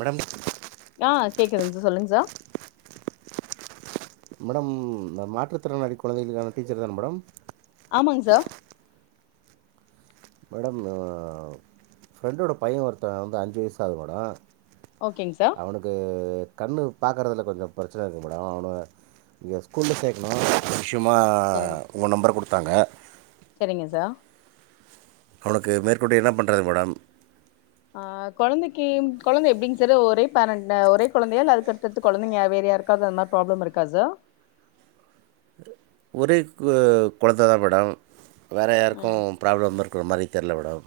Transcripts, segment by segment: Madam. ஆஹ் கேக்குதுங்க sir. சொல்லுங்க சார். மேடம் இந்த மாற்றுத்திறனாளி குழந்தைகளுக்கான டீச்சர் தான மேடம்? ஆமாங் சார். மேடம் ஆ ஃப்ரெண்டோட பையன் ஒருத்தன் வந்து அஞ்சு வயசு ஆகுது மேடம். ஓகேங்க சார் அவனுக்கு கண்ணு. பார்க்குறதுல கொஞ்சம் பிரச்சனை இருக்குது மேடம் அவன இங்கே ஸ்கூல்ல சேர்க்கணும். விஷயமா சரிங்க உங்க நம்பர் குடு குடுத்தாங்க. சரிங்க சார். அவனுக்கு மேற்கொண்டு என்ன பண்ணுறதுங் மேடம்? ஆ கொழந்தைக்கி கொழந்தை எப்பிடிங் சார் ஒரே பேரன்ட் ஆ ஒரே குழந்தையா இல்ல அதுக்கடுத்தடுத்து குழந்தைங்க வேற யாருக்காவது அந்த மாதிரி ப்ராப்ளம் இருக்கா சார்? ஒரே கு கொழந்தை தான் மேடம். வேறு ம் யாருக்கும், ப்ராப்ளம் இருக்கிற மாரி தெர்ல மேடம்.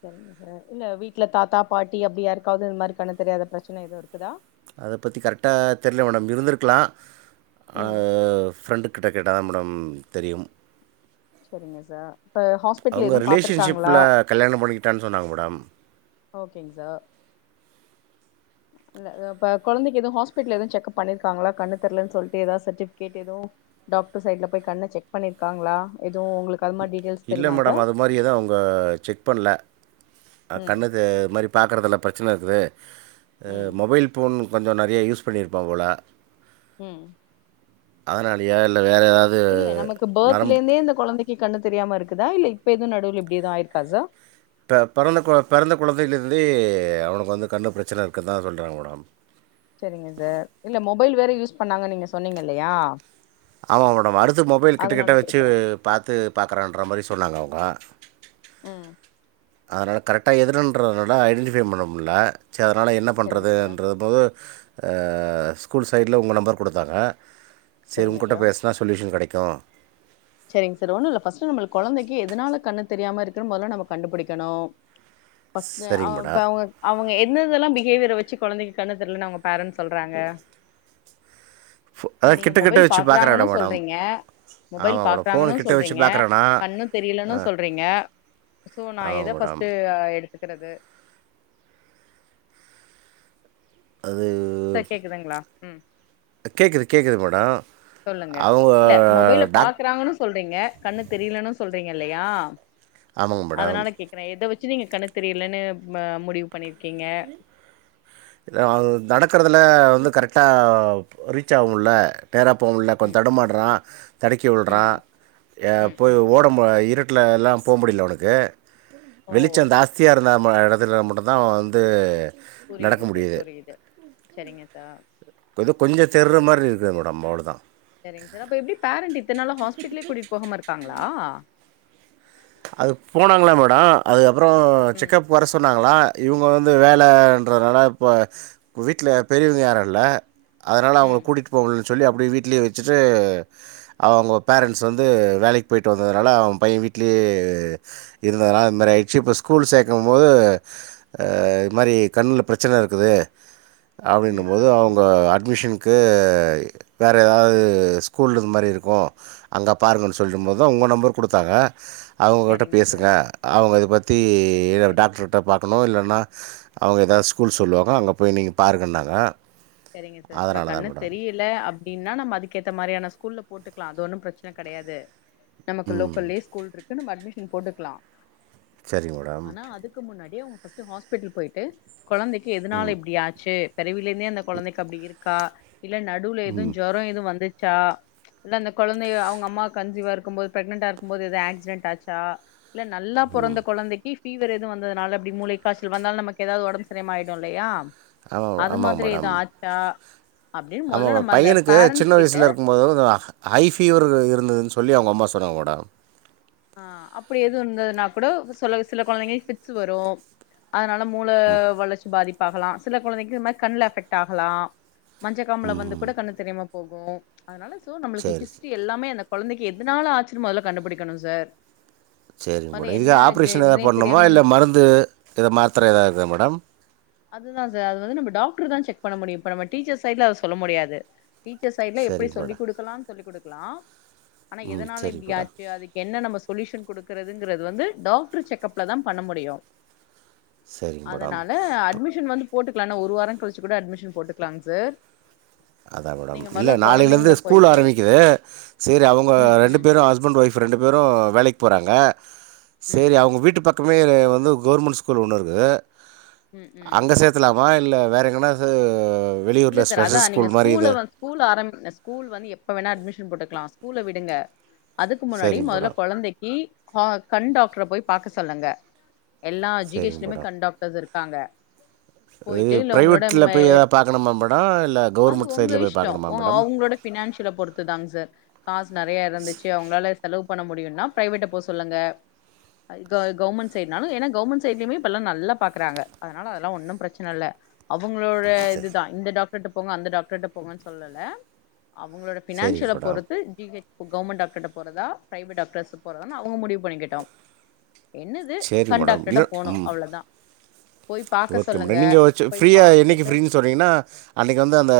சேரிங் சார். இல்ல வீட்டுல தாத்தா பாட்டி அப்படி யாருக்காவது இந்த மாதிரி கண் தெரியாத பிரச்சனை எதுவும் இருக்குதா? அப்பத்தி கரெக்டா, தெரியில மேடம் இருந்திருக்கலாம், ஆ ம் ஃப்ரெண்டு கட்டை கேட்டா தா மேடம் தெரியும். சரிங்க சார் இப்ப ஹாஸ்பிட்டல் அவங்க எதுவு பாத்துருக்காங்களா ரிலேஷன்ஷிப்ல கல்யாணம் பண்ணிக்கிட்டான்னு சொன்னாங்க மேடம். ஓகேங் சார் கொழந்தைக்கு எது ஹாஸ்பிட்டல்ல எது செக்கப் பண்ணிருக்காங்களா கண்ணு தெரலன்னு சொல்லிட்டு ஏதா சர்டிபிகேட் எதோ டாக்டர் சைட்ல போய் கண்ணு செக் பண்ணிருக்காங்களா. எதுவு உங்களுக்கு அது மாரி டீட்டெயில்ஸ் இல்ல தெரியுமா மேடம் சார் அது மாரி எது அவங்க செக் பண்ணல. ம் கண்ணு இது மாரி பாக்குறதுல பிரச்சின. பிரச்சனயிருக்குது. ம் மொபைல் போன். கொஞ்சு நெறையா யூஸ் பண்ணியிருப்பா போல. ம் அதனாலயா இல்ல. வேற எதாது நரம்பு கு கண்ணு தெரியாம இருக்குதா இல்ல இப்ப எதுவ் நடுவுல இப்டி எது ஆயிருக்கா சார் பெ பெறந்த கொ பெறந்த குழந்தைலருந்தே அவுனுக்கு வந்து கண்ணு பிரச்சனை இருக்குன்தா சொல்றாங்க மேடம் செரிங்க சார் இல்ல மொபைல் வேற யூஸ் பண்ணாங்கன் நீங்க சொன்னிங்க இல்லையா ஆமா மேடம் அடுத்து மொபைல் அதனால கிட்டக்கிட்ட வச்சு கேக்குறே பாத்து பாக்குறான்ற மாரி சொன்னாங்க அவங்க. [unintelligible] உம் அதனால கரெக்டா எதுனன்றதுனால ஐடின்டிஃபை பண்ண முடியல. சரி அதனால என்ன சரிங்க சார் பண்ணுறதுன்றது போது. ஸ்கூல் சைடல உங்கள் நம்பர் கொடுத்தாங்க. சரி சரிங்க உங்கிட்ட சார் பேசனா சொலுயஷன் கெடைக்கு க்கும். சரிங்க சார் ஒண்ணு இல்ல ஃபர்ஸ்ட் நம்ம கொழந்தைக்கு எதனால கண்ணு தெரியாம இருக்குனு மொதல்ல நம்ம கண்டுபிடிக்கணு ஃபஸ்ட் சரிங்க அ மேடம் அவங்க. என்னதெல்லா பிஹேவியர் வச்சு கொழந்தைக்கு கண்ணு தெரியலன்னு அவங்க பேரன்ஸ் சொல்றாங்க. ஃபோ இல்ல அதான் நீங்க கிட்ட கிட்ட மொபைல் வச்சு பாக்குறாங்கன்னு பார்க்குறேன் மேடம் சொல்றீங்க, மொபைல். ஆமாம் மேடம் ஃபோன் பாக்குறானு கிட்ட வச்சு சொல்றீங்க. பார்க்குறேண்ணா கண்ணு தெரியலனு சொல்றீங்க. சோ நா ஆமாங்க ஏத மேடம் ஃபஸ்ட்டு. எடுத்துக்கிறது. அது, சார் கேக்குதுங்களா ம் கேட்குது கேட்குது மேடம் சொல்லுங்க அவங்க இல்ல மொபைல டாக்டர். பாக்குறாங்கன்னு சொல்றீங்க கண்ணு தெரியலன்னு சொல்றீங்க இல்லையா. ஆமாங்க மேடம் அதனால கேக்குற எதை வச்சு. எத வச்சு நீங்க கண்ணுதெரியலன்னு முடிவு பண்ணிருக்கீங்க. அது நடக்குறதுல வந்து கரெக்டா ரீச் ஆகும்ல. நேரா போக முடியல, கொஞ்சு ம் தடுமாடுறா தடுக்கி விழுறா ம் ம் போய் ம் ம் ஓடம்ப இருட்ட. இருட்டல எல்லா போக முடியல அவனுக்கு. ஓ வெளிச்சந் ஷாஸ்தியா. நம்ம எடுத்துல மட்டு தா வந்து நடக்க புரியுது சார் முடியுது புரியுது சரிங்க சார் [unintelligible] கொஞ்ச தேர்ற மாரி இருக்குது மேடம் அவ்ளோ தா சேரிங் சார் அப்ப எப்டி பேரண்ட் இத்தன்னால ஹாஸ்பிடலே கூடிட்டு போகாம இருப்பாங்களா அது போனாங்களா மேடம் அது அப்புற ம் செக்கப் வர சொன்னாங்களா இவங்க வந்து வேலன்றதுனால இப்போ வீட்ல பெரியவங்க யாரு இல்ல அதனால ம் அவங்களகூடிட்டு போ சொல்லி அப்டியே வீட்லையே வச் சுட்டு அவங்க பேரன்ஸ் வந்து வேலைக் போய்ட்டு வந்ததுனால அவன் பையன் வீட் [unintelligible] இருந்ததுனால அது மாரி ஆச்சி இப்போ ஸ்கூல் சேர்கும் போது இது மாதிரி கண்ணுல பெரச்சன இருக்குது அப்படின்ன ம் போது ம் அவங்க ம் அட்மிஷன் க்கு வேற ஏதாவது ஸ்கூல இது மாரி இருக்கு அங்க பாருங்கன்னு சொல்லும் போது தா உங்க நம்பர் குடுத்தாங்க [unintelligible] அவுங் கிட்ட சரிங்க பேசுங்க சார் அவங்க இத பத்தி சரி சரி டாக்டரு கிட்ட பாக்கணு இல்லன்னா அவுங்க எதாது ஸ்கூல் சொல்லுவாங்க அங்க போய் நீங்க பாருங்கன்னாங்க சரிங்க சார் இப்ப அதனால் தான் கண்ணு மேடம் தெரியல அப் அப்டின்னா நம்ம அதுக்கேத்த மாரியான ஸ்கூல்ல போட்டுக்கலா அது ஒன்னு பெரச்சன கெடையாது நமக்கு லோக்கல்லே ஸ்கூல் இருக் [unintelligible] அட்மிஷன் போட்டுகலா சரிங்மேடம் [unintelligible] ஃபர்ஸ்ட் டு ஹாஸ்பிட்டல் போயிட்டு கொழந்தைக்கி எதனால இப்படியாச்சு கருவில்லே கொழந்தைக்கு அப்டி இருக் கா இல்ல நடுவுல எதும் ஜொரம் எதும் வந்துச் ச்சா இல்ல அந்த கொழந்தைய அவங்க அம்மா கன்சிவா இருக்குபோது ப்ரெக்னன்டா இருக்குபோது எத ஆக்சிடென்ட் ஆச்சா இல்ல நல்லா பொறந்த கொழந்தைக்கி பீவர் எது வந்ததுனால அப்டி மூளைக்காசல் வந்தாலும் நமக்கு ஏதாது உடம்ப செரியாம ஆகிடும் இல்லையா ஆமா அது ஆமாங் மாதிரி மேடம் ஆச்சா அப்டின்னு ஆமா மொதல்ல மேடம் நம்ம அந்த பையனுக்கு சின்ன பேரண்ட்ஸ் கிட்ட வயசுல இருக்கும்போது ஹை பீஃவர் இருந்ததுன்னு சொ சொல்லி அவங்க அம்மா சொன்னாங்க மேடம் ஆ அப்டி எதுவும் இருந்ததுன்னா கூட செல சில கொழந்தைங்களுக் பிக்சு வரு அதனா மூல வளர்ச்சி பாதி பகலா சில கொழந்தைக்கு இது மாதி கண்ணல எபக்ட் ஆகலா மஞ்சக்காமல வந்து ம் கூட கண்ணு தெரிய போகும் அதனால சோ நம்மளுக்கு சரி ஹிஸ்ட்ரி எல்லாமே என கொழந்தைக்கு எதனால ஆச்சுனு முதல கண்டுபிடிக்கணு சார் செரிங்க மொதல்ல மோட இத என்ன இது ஆப்ரேஷன் எதா எதுனே பண்ணணுமா தெரியாம இல்ல மருந்து இத மாத்ர எதாவதா மோடம் அதுதான் சார் அது வந்து நம்ம டாக்டர் தா செக் பண்ண முடியு இப்ப நம்ம டீச்சர்ஸ் சைடு்ல அத சொல்ல முடியாது டீச்சர் சைடுல எப்படி சரிங்க சொல்லி மேடம் கொடுக்கலா சொல்லி் குடுக்கலாம் ஆனா ம் எதனால சரிங்க மேடம் இப்படியாச்சு அதுக்கு என்ன நம்ம சொல்யூஷன் குடுக்குறதுங்கறது வந்து டாக்டர் செக்கப்ல தா பண்ண முடியும் சரிங் மேடம் இப்பப் வந்து போட்டுக்கலா இன்னு ஒரு வாரோ கழிச்சு கூட அட்மிஷன் போட்டுக்கலாங் சார் அதாங் மேடம் நீங்க இல்ல மொதல்ல நாளையிலருந்து கொழந்தைங்கள போயிட்டு ஸ்கூல் ஆரம்பிக்குது சேரி அவுங்க ம் ரெண்டு ம் பேரோ ஹஸ்பண்ட் ஒயப் இப்ப ரெண்டு பேரு வேலைக் போறாங்க ம் சேரி அவுங்க வீட்டு பக்கமே வந்து கவுர்மண்ட் ஸ்கூல் ஒன்னுருக்கு ம் ம் அங்க சேர்த்தலா மா இல்ல வேற எங்கன்னா ச வெளியூர்ல இல்ல சார் அதா ஸ்பெசஸஸ் நீங்க ஸ்கூல்ல வந் ஸ்கூல் ஆரம்பிங்க ஸ்கூல் வந்து எப் எப்ப வேணா அட்மிஷன் போட்டுக்கலா ஸ்கூல விடுங்க அதுக்கு முன்னாடி சரிங்க முதல மேடம் கொழந்தைக்கி ஹா கண் டாக்டர போய் பாக்க சொல்லுங்க எல்லா ஜி ஹெச் சரிங்க லயுமே மேடம் கண் டாக்டர்ஸ் இருப் காங்க இது பிரைவேட்ல போய் ஏதாது பாக்கணும மே அது உங்க இஷ்டோ ஓங்க மேடம் அவுங்களோட பினான்சியல பொறுத்து தாங் சார் காசு நறைய இருந்துச்சு அவுங்களால செலவு புக் பண்ண முடியுன்னா பிரைவட்ட போ சொல்லுங்க அது கவர்மண்ட் சைடுனாலு ஏன்னா கவர்மண்ட் சைடுலையுமே இப்பல்லா நல்லா பாக்குறாங்க அதனால அதெல்லா ஒன்னு பிரச்சன இல்ல அவுங்களோட இது சரி இந்த டாக்டர்ட்ட போங்க அந்த டாக்டர்ட்ட போங்கன்னு சொல்லல அவங்களோட சரிங்க ஃபினான்சியலை மேடம் பொறுத்து ஜி ஹெச் இப்போ கவுர்மெண்ட் டாக்டர்க்டிட்ட போறதா பிரைவேட் டாக்டர்ஸ் போறதான் அவங்க முடிவு பண்ணிக் கட்டும் சரி மேடம் இல்லை ம் போய் பாக்க ஓகே சொல்லுங்க மேடம் நீங்க வச்சு போய் ஃப்ரீயா என்னைக்கு பாத்துட்டு ஃப்ரீனு சொன்னீங்கன்னா அன்னைக்கு வந்து அந்த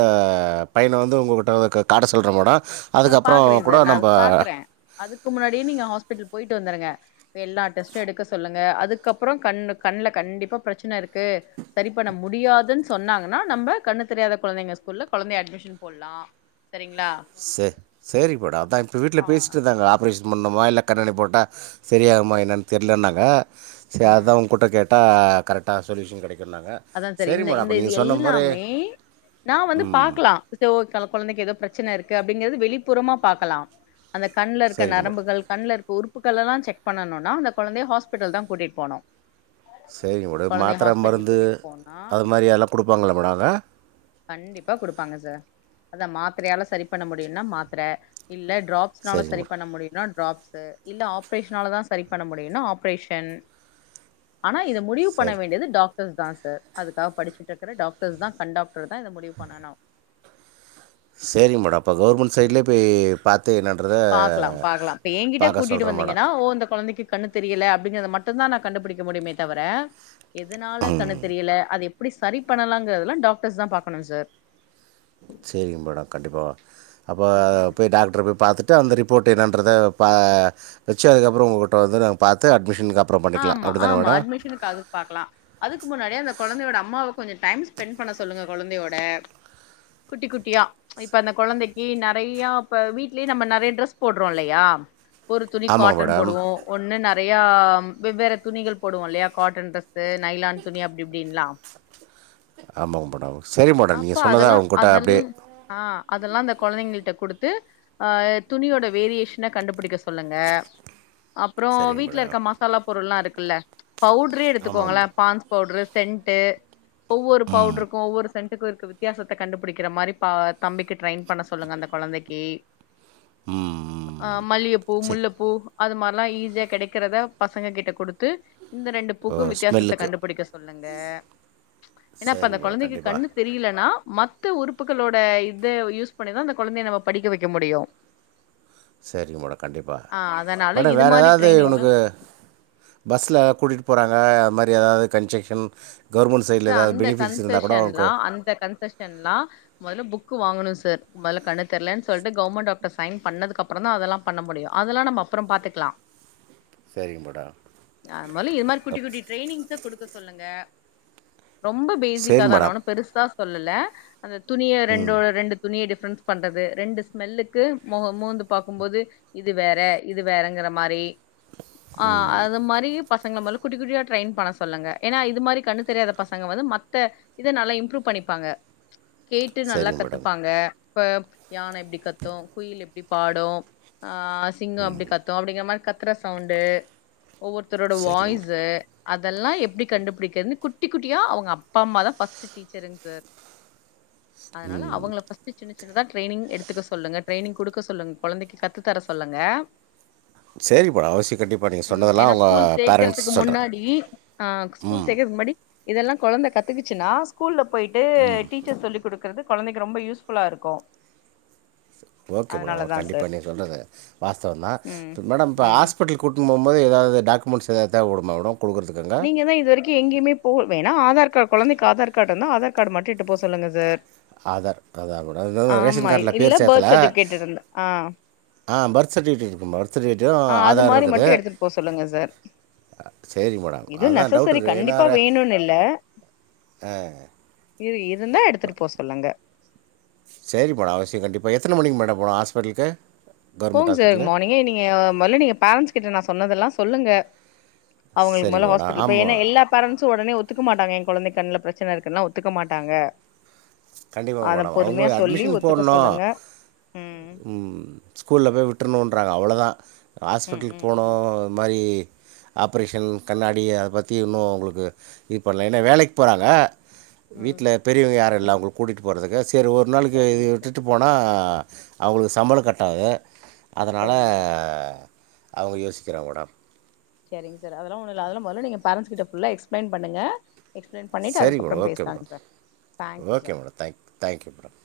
பையனை வந்து உங்ககிட்ட வந்து காட்ட சொல்ற மேடம் ஏ அதுக்கப்புறம் பாக்குறேன் கூட சார் நான் அது நம்ம பாக்குறே அதுக்கு முன்னாடி நீங்க ஹாஸ்பிடல் போய்ட்டு வந்துருங்க எல்லா டெஸ்ட்டோ எடுக்க சொல்லுங்க அதுக்கப்புறோ கண் கண்ணல கண்டிப்பா பிரச்சனை இருக்கு சரி பண்ண முடியாதுன்னு சொன்னாங்கன்னா நம்ப கண்ணு தெரியாத கொழந்தைங்க ஸ்கூல்ல கொழந்தைய அட்மிஷன் போடலாம் சரிங்களா செரிப்படாம் இப்ப வீட்ல ஆ பேசிட்டு இருந்தங்க ஆப்ரேஷன் பண்ணுமா இல்ல கண்ணாடி போட்டா செரியாகுமா என்னன்னு தெரியிலன்னாங்க த ம் அதான் உங்ககிட்ட கேட் ஆ கரக்டா சொல்லியூஷன் கடைக்கோ அதான் செரி இந்த இந்த இது எல்லாமே நான் வந்து ம் பாக்கலாம் [unintelligible] கொழந்தைக்கு ஏதோ பிரச்சனை இருக்கு அப்படிங்கறது வெளிப்புறமா பா்கக்கலா அந்த கண்ல இருக்க சரிங்க மேடம் நரம்புகள் கண்ல இருக் உறுப்புகள் எல்லாம் செக் பண்ணனுனா அந்த கொழந்தைய ஹாஸ்பிட்டல் தான் கூட்டிட்டு போனு செரி உட கொழந்தைய மாத்திர ஹாஸ்பிட்டல் மருந்து கூட்டிட்டு அ போனா அதுமாரில்லா குடுப்பாங்களா மேடோ அத கண்டிப்பா குடுப்பாங்க சார் அத மாத்திரையால சரி பண்ண முடியும்னா மாத்திர இல்ல டிராப்ஸ்னால சரிங்க சரி மேடம் பண்ண முடியும்னா டிராப்சு இல்ல ஆப்ரேஷனால தான் சரி பண்ண முடியும்ன ஆப்ரேஷன் ஆனா இத முடிவு பண்ண சரி வேண்டியது டாக் டாக்டர்ஸ் தான் சார் அதுக்காக படிச்சிட்டு இருக்கற டாக்டர்ஸ் தான் கண்டாக்ட் டாக்டர் தான் இந்த முடிவு பண்ணனு சரி மேடம் அப்போ கவர்மெண்ட் சைட்லேயே ம் போய் பார்த்து என்னன்றதை பாக்கலா பாக்கலா இப்ப எங்கிட்டே பார்க்க கூட்டிட்டு சொல்கிறேன் மேடம் வந்தீங்கன்னா ஓ இந்த கொழந்தைக்கு கண்ணு தெரியல அப்படிங்கறத மட்டுதான் ந கண்டுபுடிக்க முடியுமே தவிர எதனால கண்ணு ம் தெரியல அத எப் அப்டி சரி பண்ணலாங்குறதெல்லா டாக்டர்ஸ் தான் பாக்கணு சார் செரிங்க மேடம் கண்டிப்பா அப்ப ம் போய் டாக்டர போய் பாத்துட்டு அந்த ரிப்போர்ட் என்னறத ப வச்சு அதுக்கப்புறோ உங்ககிட்ட வந்து பாத்து அட்மிஷன் ஆமா ஆமா அட்மிஷனுக்கு அதுக்கு பாக்கலா அதுக்கு முன்னாடியடிே அந்த கொழந்தையோட அம்மாவுக் கொஞ்ச டைம் ஸ்பெண்ட் பண்ண சொல்லுங்க கொழந்தையோட குட்டி குட்டியா இப்ப அந்த கொழந்தைக்கு நெறையா இப்ப வீட்லயே நம்ம நெறையா ட்ரெஸ் போடுறோல்லயா ஒரு துணி ஆமாங்க காட்டன் மேடம் போடுவோ ஒன்னு ந றையா வெவ்வேற துணிகள் போடுவோ இல்லையா காட்டன் டிரெஸ்ஸு நைலான் துணி அப்டி இப்டின்லா ஆமாங்க மேடம் சரி மேடம் அப்ப நீங்கள் சொன்னதா அதெலா உங்ககிட்ட அதெல் அப்படியே ஆ அதெல்லா அந்த கொழந்தைங்கள்ட்ட குடுத் துட்டு ஆ துணியோட வேரியேஷன கண்டுபுடிக்க சொல்லுங்க அப்றோ சரிங்க வீட்ல இருக்க மேடம் மசா லா பொருள்லா இருக்குல்ல பவுடரே ஆமாங்க எடுத்துக்கோங்ளே மேடம் பான்ஸ் பவுடரு சென்ட்டு ஒவ்வொரு பவுட்ருக்கு ஒவ்வொரு சென்ட்டுக்கு இருக்க வித்யாசத்த கண்டுபுடிக்கிற மாரி பா தம்பிக்கு ட்ரெய்ன் பண்ண சொல்லுங்க அந்த கொழந்தக்கி அ ம் மல்லிகப்பூ சரி முல்லப்பூ அது மார்லா ஈஸியா கெடக்கிறத பசங்க கிட்ட குடுத்து இந்த ரெண்டு ஓ பூக்கு வித்தியாசத்த ஸ்மெல்லுக்கு கண்டுபுடிக்க சொல் ல்லுங்க ஏன்னா அப்ப சரி அந்த மேடம் கொழந்தைக்கு கண்டிப்பாக கண்ணு தெரியிலனா மத்த உறுப்புக்களோட இத யூஸ் பண்ணிதா இந்த கொழந்தய நம்ம படிக்க வக்க முடியு சேரிங்க மோட கண்டிப்பா மேட இது வேற மாரி ஏதாது ட்ரைனிங்லாம் இவுனுக்கு பஸ்ல கூட்டிட்டு போறாங்க அது மாரி ஏதாது கன்செக்ஷ்ன் ச அந்த கன்சஷன்லா அந்த கன்சஷன்லா மொதல புக்கு வாங்கணுஸ் சர் மொதல கண்ணு தெர்லேன் சொல்ட்டு கவ்மண் டாக்டர் சைன் பண்ணதுக்கப்றந்தா அதலா பண்ண முடியு அதலா நம்ப அப்பறம் பாத்துக்லா சரிங்க மேடம் மொலி இது மாரி குட்டி அப்- குட்டி ட்ரெய்னிங்ஸ்ஸ குடுக்க சொல்லுங்க ரொம்ப பேசிக்கா சரிங்க தா நா மேடம் ஒனு பெருஸ்சா சொல்லுல அந்த துணிய ம் ரெண்டோட ரெண்டு துணிய டிஃப் ட்ஃப்ரன்ஸ் பண்றது ரெண்டு ஸ்மெல்லுக்கு மோ மோந்து பாக்கும்போது இது வேற இது வேறங்குற மாரி ஆ அது மாரி பசங்ள மொல்ல குட்டி குட்டியா ட்ரெய்ன் பண்ண சொல்லுங்க ஏனா இது மாரி கண்ணுத்தெரியாத பசங்க வந்து மத்த இத நல்லா இம்ப்ருவ் பண்ணிப்பாங்க கேட்டு நல்லா சரிங்க மேடம் கத்துப்பாங்க இப்ப யான எப்டி கத்து குயில் எப் டி பாடு ஆ சிங்கொ எப்டி கத்து அப்டிங்ற மாரி கத் கத்ற சவுண்டு ஒவ்வொருத்தரோட சரிங்க மேடம் வாய்ஸு அதெல்லா எப்டி கண்டுபிடிக்கிறதுன்னு குட் குட்டி குட்டியா அவங்க அப்பா அம்மாதா ஃபர்ஸ்ட் டீச்சரு அன்ட் சார் அதனால அவங்கள ஃபர்ஸ்ட் [unintelligible] சின்ன சின்ன என்னதா ட்ரைனிங் எடுத்துக்க சொல்லுங்க டிரைனிங் குடுக்க சொல்லுங்க கொழந்தைக்கு கத்து தர சொல்லுங்க சரி மேடொ அவசியம் கண்டிப்பா நீங்க ம் சொன்னதெல்லா ஏன்னா அவுங்க ஸ்கூல் பேரண்ட்ஸ் சேக்கறதுக்கு சொல்றே முன்னாடி ஆ ஸ்கூல் ம் சேக்கறதுக்கு முன்னாடி இதெல்லா கொழந்த கத்துக்குச்சுன்னா ஸ்கூல்ல போயிட்டு டீச்சர் சொல்லிக் குடுக் க்கிறது கொழந்தைக்கு ரொம்ப யூஸ்ஃபுல்லா இருக்கு ஓகே மேடம் அதனாலதா கண்டிப்பா சார் நீ சொல்றது வாஸ்தவந்தா ம் மேடம் இப்ப ம் ஆஸ்பிட்டல் கூட்டுபோம் போது எதாவது டாக்குமெண்ட்ஸ் எதாவது தேவப்படுமா மேடம் கொடுக்குறதுக்குங்க நீங்கதா இது வரைக்கு எங்கமே போ வேணா ஆதார் கார்டு கொழந்தைக்கு ஆதார் கார்டு இருந்தா ஆதார் கார்டு மட்டு எட்டு போக சொல்லுங்க சார் ஆதார் அதா மேடம் இன்னு ரேஷன் ஆமா கார்டுல இல்ல பேர் சேத்தல பர்த் சர்டிபிகேட் இருந்தா ஆ ஆ பர்த் சர்ட்டிஃபிகேட் இருக்கு மே பர்த் சர்டிஃபிகேட்டு ஆ அது ஆதாரு மாரி இருக்குது மட்டு எடுத்துட்டு போ சொல்லுங்க சார் சேரிங் மேடம் இது அதுதான் டவுட் நெசசரி இருக்குது ஏன்னா கண்டிப்பா ர- வேணுனு இல்ல இது இரு ந்தா எடுத்துட்டு போ சொல்லுங்க சேரி மேடம் அவசிய கண்டிப்பா எத்தன மணிக்கு மேடம் போனு ஹாஸ்பிட்டலுக்கு கவர்மெண்ட் போங்க சார் ஹாஸ்பிட்டலு மார்னிங்கே நீங்க மொதல்ல நீங்க பேரண்ட்ஸ் கிட்ட நா சொன்னதெல்லா சொல்லுங்க அவங்களுக்கு சரிங்க மொதல்ல மேடம் ஹஸ்பிட்டல் போய் ஏன்னா ஆமாம் எல்லா பேரண்ட் ஸ் ஒடனே ஒத்துக்க மாட்டாங்க என் கெழந்தைக்கு கண்ணுல பிரச்சன இருக்குன்னுலா ஒத்துக்க மாட்டாங்க கண்டிப்பா அத மேடம் அவங்க பொறுமையா சொல்லி அட்மிஷன் ஒத்துக்க போட்ணு, சொல்லுங்க ம் ம் ஸ்கூல்ல போய் விட்ருனுட்றாங்க அவ்ளவுதா ம் ஹாஸ்பிட்டலுக்கு ம் போனோ ம் இது மாரி ஆப்ரேஷன் கண்ணாடி அத பத்தி இன்னு அவங்களுக்கு இது பண்ணல ஏன்னா வேலைக்கு போறாங்க ம் வீட்ல பெரியவங்க யாரும் இல்ல அவங்களுக் வுட்டு போறதுக்கு சேரி ஒரு நாளைக்கு இது சரிங்க சார் விட்டுட்டு போனா அவங்களுக்கு சம்பள கட்டாது அதனால சரிங்க சார் அவங்க யோசிக்கிறாங்க மேடம் சேரிங்க சார் அதெல்லா ஒன்னு இல்ல அதெல்லா முதலே நீங்க பேரண்ட்ஸ் கிட்ட ஃபுல்லா எக்ஸ்ப்ளைன் பண்ணுங்க எக்ஸ்பிளைன் பண்ணிட்டு செரி மேடம் அதுக்கப்புறம் ஓகே பேசலாங்க madam sir thank you sir okay madam thank thank you madam